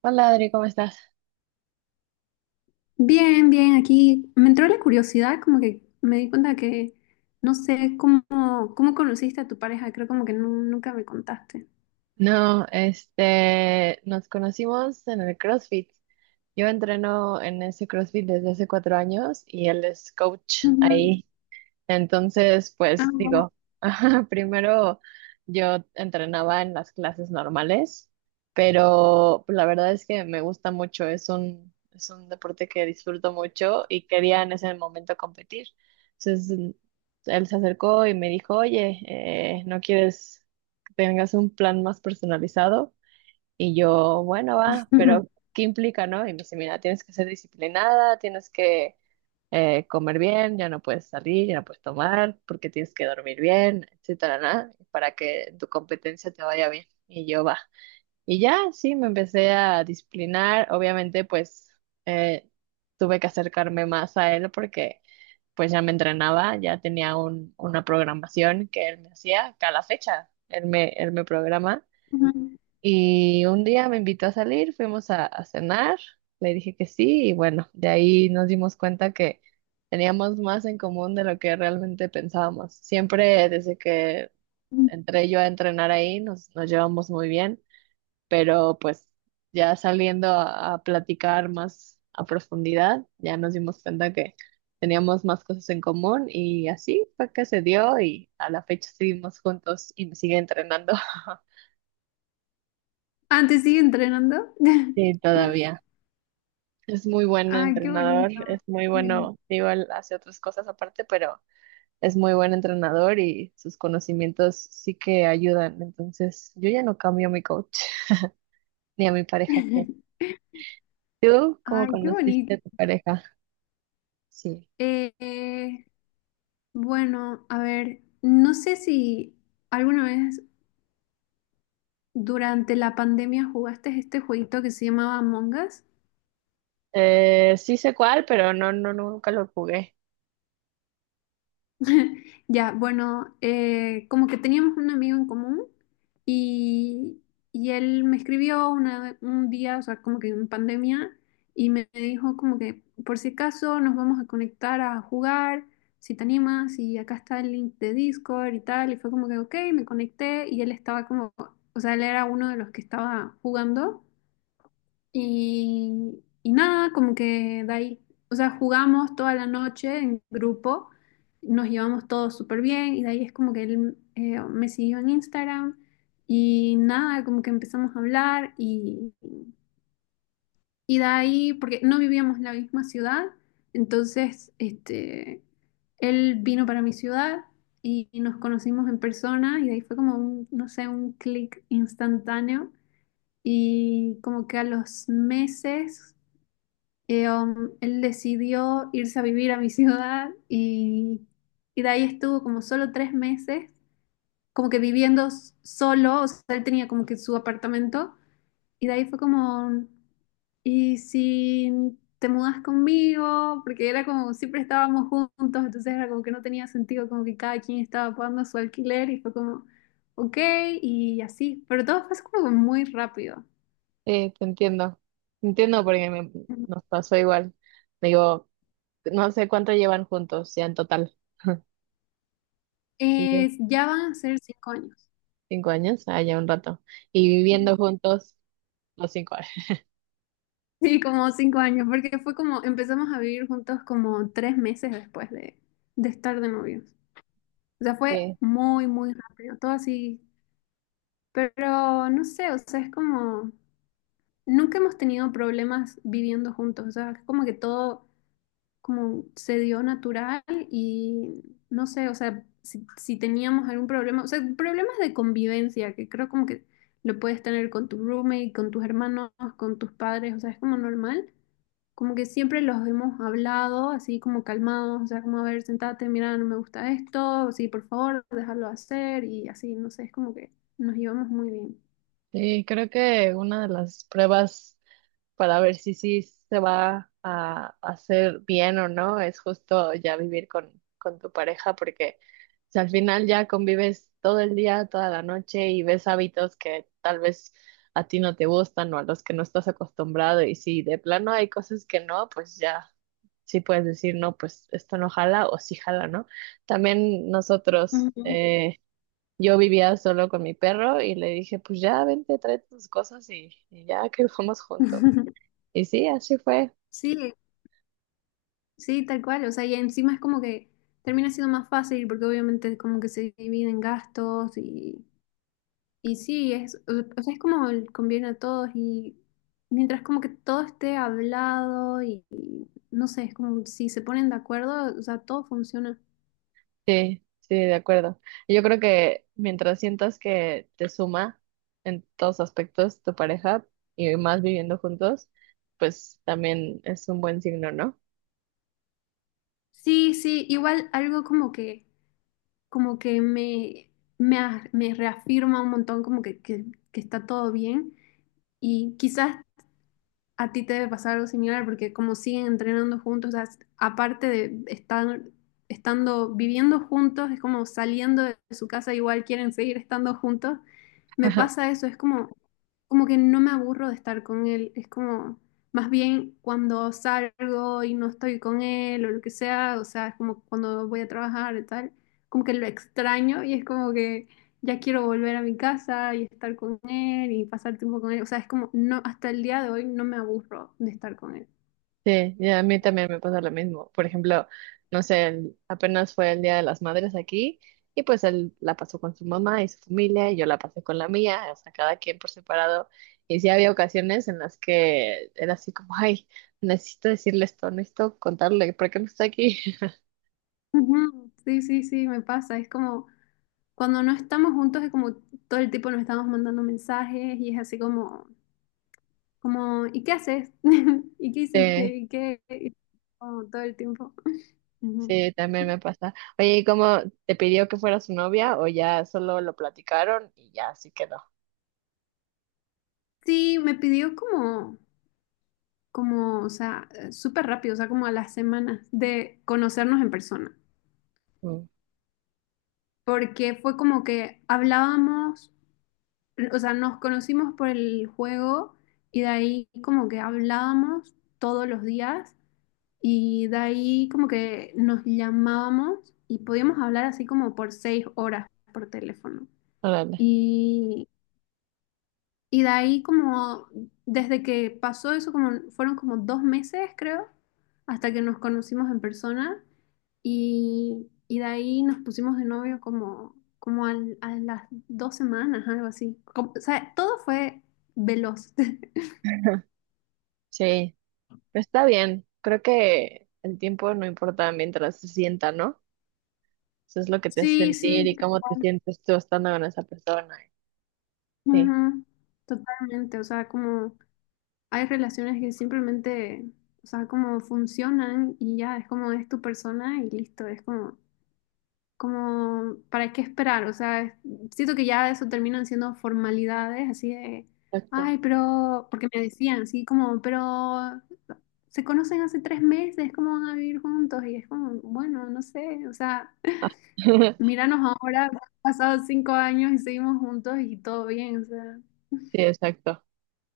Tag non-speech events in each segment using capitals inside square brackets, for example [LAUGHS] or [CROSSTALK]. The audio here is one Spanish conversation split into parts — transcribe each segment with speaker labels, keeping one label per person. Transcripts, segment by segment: Speaker 1: Hola Adri, ¿cómo estás?
Speaker 2: Bien, bien, aquí me entró la curiosidad, como que me di cuenta que no sé cómo conociste a tu pareja, creo como que nunca me contaste.
Speaker 1: No, nos conocimos en el CrossFit. Yo entreno en ese CrossFit desde hace 4 años y él es coach
Speaker 2: Ujú.
Speaker 1: ahí. Entonces,
Speaker 2: Ah,
Speaker 1: pues
Speaker 2: wow.
Speaker 1: digo, [LAUGHS] ajá, primero yo entrenaba en las clases normales, pero pues, la verdad es que me gusta mucho, es un deporte que disfruto mucho y quería en ese momento competir. Entonces, él se acercó y me dijo, oye, ¿no quieres que tengas un plan más personalizado? Y yo, bueno, va,
Speaker 2: Ujú.
Speaker 1: pero ¿qué implica, no? Y me dice, mira, tienes que ser disciplinada, tienes que comer bien, ya no puedes salir, ya no puedes tomar, porque tienes que dormir bien, etcétera, ¿no? Para que tu competencia te vaya bien. Y yo va. Y ya, sí, me empecé a disciplinar. Obviamente, pues eh, tuve que acercarme más a él porque pues ya me entrenaba, ya tenía una programación que él me hacía cada fecha. Él me programa
Speaker 2: Ujú.
Speaker 1: y un día me invitó a salir, fuimos a cenar, le dije que sí y bueno, de ahí nos dimos cuenta que teníamos más en común de lo que realmente pensábamos. Siempre desde que
Speaker 2: Ujú.
Speaker 1: entré yo a entrenar ahí nos llevamos muy bien, pero pues ya saliendo a platicar más a profundidad, ya nos dimos cuenta que teníamos más cosas en común y así fue que se dio y a la fecha seguimos juntos y me sigue entrenando. [LAUGHS]
Speaker 2: Ah, ¿te sigue entrenando? [LAUGHS]
Speaker 1: Sí, todavía. Es muy bueno
Speaker 2: Ay, qué
Speaker 1: entrenador,
Speaker 2: bonito.
Speaker 1: es muy
Speaker 2: Qué bien.
Speaker 1: bueno, igual hace otras cosas aparte, pero es muy buen entrenador y sus conocimientos sí que ayudan. Entonces, yo ya no cambio a mi coach [LAUGHS] ni a mi pareja, creo.
Speaker 2: [LAUGHS]
Speaker 1: ¿Tú cómo
Speaker 2: Ay, qué bonito.
Speaker 1: conociste a tu pareja? Sí.
Speaker 2: Eh, eh, bueno, a ver, no sé si alguna vez durante la pandemia jugaste este jueguito que se llamaba Among Us.
Speaker 1: Sí sé cuál, pero no, no, nunca lo jugué.
Speaker 2: [LAUGHS] Ya, bueno, como que teníamos un amigo en común y, él me escribió un día, o sea, como que en pandemia, y me dijo como que por si acaso nos vamos a conectar a jugar, si te animas, y acá está el link de Discord y tal, y fue como que, ok, me conecté y él estaba como, o sea, él era uno de los que estaba jugando. Y nada, como que de ahí, o sea, jugamos toda la noche en grupo, nos llevamos todos súper bien y de ahí es como que él me siguió en Instagram y nada, como que empezamos a hablar y, de ahí, porque no vivíamos en la misma ciudad, entonces este, él vino para mi ciudad y, nos conocimos en persona y de ahí fue como un, no sé, un clic instantáneo. Y como que a los meses él decidió irse a vivir a mi [LAUGHS] ciudad y, de ahí estuvo como solo 3 meses, como que viviendo solo, o sea, él tenía como que su apartamento y de ahí fue como, ¿y si te mudas conmigo? Porque era como, siempre estábamos juntos, entonces era como que no tenía sentido, como que cada quien estaba pagando su alquiler y fue como, ok, y así, pero todo fue como muy rápido.
Speaker 1: Sí, te entiendo. Te entiendo porque nos pasó igual. Digo, no sé cuánto llevan juntos, ya en total. [LAUGHS] Desde
Speaker 2: Ya van a ser 5 años.
Speaker 1: 5 años, ah, ya un rato. Y viviendo juntos. Los 5 [LAUGHS] años.
Speaker 2: Sí, como 5 años, porque fue como, empezamos a vivir juntos como 3 meses después de estar de novios. O sea, fue
Speaker 1: Sí,
Speaker 2: muy, muy rápido, todo así. Pero no sé, o sea, es como, nunca hemos tenido problemas viviendo juntos, o sea, es como que todo como se dio natural y no sé, o sea, si teníamos algún problema, o sea, problemas de convivencia, que creo como que lo puedes tener con tu roommate, con tus hermanos, con tus padres, o sea, es como normal, como que siempre los hemos hablado así como calmados, o sea, como a ver, sentate, mira, no me gusta esto, sí, por favor, déjalo hacer y así, no sé, es como que nos llevamos muy bien.
Speaker 1: sí, creo que una de las pruebas para ver si sí se va a hacer bien o no es justo ya vivir con tu pareja, porque si al final ya convives todo el día, toda la noche y ves hábitos que tal vez a ti no te gustan o a los que no estás acostumbrado y si de plano hay cosas que no, pues ya sí puedes decir, no, pues esto no jala o sí jala, ¿no? También nosotros.
Speaker 2: Ujú.
Speaker 1: Yo vivía solo con mi perro y le dije, pues ya, vente, trae tus cosas y ya que [LAUGHS] fuimos juntos.
Speaker 2: [LAUGHS]
Speaker 1: Y sí, así fue.
Speaker 2: Sí, sí, tal cual, o sea, y encima es como que termina siendo más fácil porque obviamente como que se dividen gastos y, sí, es, o sea, es como conviene a todos y mientras como que todo esté hablado y, no sé, es como si se ponen de acuerdo, o sea, todo funciona.
Speaker 1: Sí, sí, de acuerdo. Yo creo que mientras sientas que te suma en todos aspectos tu pareja y más viviendo juntos, pues también es un buen signo, ¿no?
Speaker 2: Sí, sí, igual algo como que me reafirma un montón, como que está todo bien. Y quizás a ti te debe pasar algo similar porque como siguen entrenando juntos, o sea, aparte de estar estando viviendo juntos, es como saliendo de su casa, igual quieren seguir estando juntos. Me
Speaker 1: [LAUGHS]
Speaker 2: pasa eso, es como, como que no me aburro de estar con él, es como más bien cuando salgo y no estoy con él o lo que sea, o sea, es como cuando voy a trabajar y tal, como que lo extraño y es como que ya quiero volver a mi casa y estar con él y pasar tiempo con él. O sea, es como, no, hasta el día de hoy no me aburro de estar con él.
Speaker 1: Sí, y a mí también me pasa lo mismo. Por ejemplo, no sé, apenas fue el Día de las Madres aquí y pues él la pasó con su mamá y su familia y yo la pasé con la mía, o sea, cada quien por separado. Y sí había ocasiones en las que era así como, ay, necesito decirle esto, necesito contarle, ¿por qué no está aquí? [LAUGHS]
Speaker 2: Ujú. Sí, sí, sí, me pasa. Es como, cuando no estamos juntos es como todo el tiempo nos estamos mandando mensajes y es así como, ¿y qué haces? [LAUGHS] ¿Y qué
Speaker 1: Sí,
Speaker 2: hiciste? ¿Y qué? Y como todo el tiempo. [LAUGHS] Ujú.
Speaker 1: sí, también me pasa. Oye, ¿y cómo te pidió que fuera su novia o ya solo lo platicaron y ya así quedó?
Speaker 2: Sí, me pidió como, o sea, súper rápido, o sea, como a las semanas de conocernos en persona,
Speaker 1: Mm,
Speaker 2: porque fue como que hablábamos, o sea, nos conocimos por el juego y de ahí como que hablábamos todos los días y de ahí como que nos llamábamos y podíamos hablar así como por 6 horas por teléfono.
Speaker 1: órale.
Speaker 2: Y de ahí como, desde que pasó eso, como fueron como 2 meses, creo, hasta que nos conocimos en persona. Y de ahí nos pusimos de novio como a las 2 semanas, algo así. O sea, todo fue veloz. [LAUGHS]
Speaker 1: [LAUGHS] Sí. Pero está bien, creo que el tiempo no importa mientras se sienta, ¿no? Eso es lo que te hace
Speaker 2: Sí,
Speaker 1: sentir
Speaker 2: sí,
Speaker 1: y cómo te sientes tú estando con esa persona. Sí,
Speaker 2: ujú, totalmente. O sea, como hay relaciones que simplemente, o sea, como funcionan y ya es como es tu persona y listo. Es como, ¿para qué esperar? O sea, siento que ya eso terminan siendo formalidades, así de,
Speaker 1: exacto.
Speaker 2: ay, pero, porque me decían, así como, pero se conocen hace 3 meses, ¿cómo van a vivir juntos? Y es como, bueno, no sé, o sea,
Speaker 1: Ah, [LAUGHS]
Speaker 2: míranos ahora, [LAUGHS] han pasado 5 años y seguimos juntos y todo bien, o sea,
Speaker 1: sí, exacto.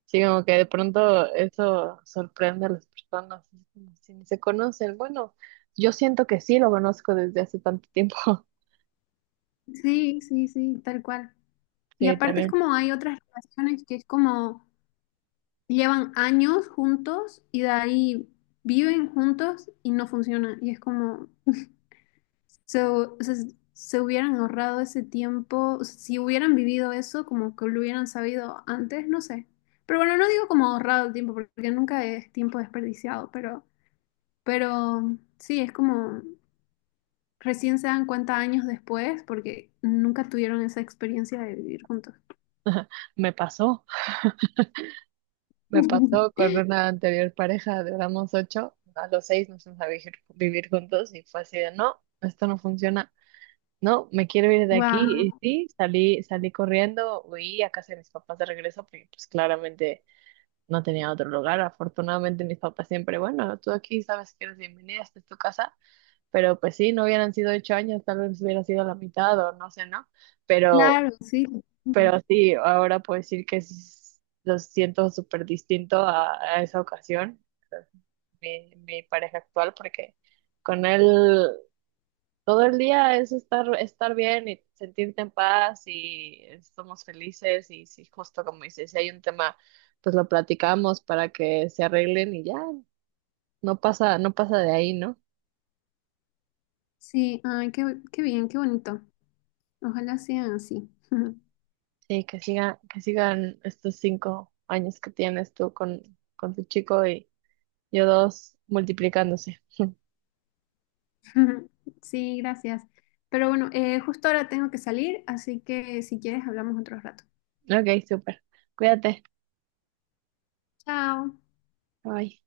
Speaker 1: Sí, como que de pronto eso sorprende a las personas, así como si ni se conocen. Bueno, yo siento que sí lo conozco desde hace tanto tiempo. [LAUGHS]
Speaker 2: sí, sí, sí, tal cual. Y
Speaker 1: Sí,
Speaker 2: aparte es
Speaker 1: también
Speaker 2: como hay otras relaciones que es como llevan años juntos y de ahí viven juntos y no funciona. Y es como, so, o sea, se hubieran ahorrado ese tiempo, o sea, si hubieran vivido eso, como que lo hubieran sabido antes, no sé. Pero bueno, no digo como ahorrado el tiempo, porque nunca es tiempo desperdiciado, pero sí, es como recién se dan cuenta años después, porque nunca tuvieron esa experiencia de vivir juntos.
Speaker 1: me pasó, me pasó
Speaker 2: [LAUGHS]
Speaker 1: con una anterior pareja, duramos ocho, a los seis nos fuimos a vivir, juntos y fue así de, no, esto no funciona. No, me quiero ir de aquí.
Speaker 2: Wow,
Speaker 1: Y sí, salí corriendo, huí a casa de mis papás de regreso, porque pues claramente no tenía otro lugar. Afortunadamente mis papás siempre, bueno, tú aquí sabes que eres bienvenida, esta es tu casa. Pero pues sí, no hubieran sido 8 años, tal vez hubiera sido la mitad o no sé, ¿no? Pero,
Speaker 2: claro, sí.
Speaker 1: pero sí, ahora puedo decir que lo siento súper distinto a esa ocasión, mi pareja actual, porque con él. Todo el día es estar bien y sentirte en paz y estamos felices y si justo como dices, si hay un tema, pues lo platicamos para que se arreglen y ya, no pasa, no pasa de ahí, ¿no?
Speaker 2: Sí, ay, qué bien, qué bonito. Ojalá sean así. [LAUGHS]
Speaker 1: Sí, que siga, que sigan estos 5 años que tienes tú con tu chico y yo dos multiplicándose.
Speaker 2: Ujú. Sí, gracias. Pero bueno, justo ahora tengo que salir, así que si quieres hablamos otro rato.
Speaker 1: Ok, súper. Cuídate.
Speaker 2: Chao.
Speaker 1: Bye.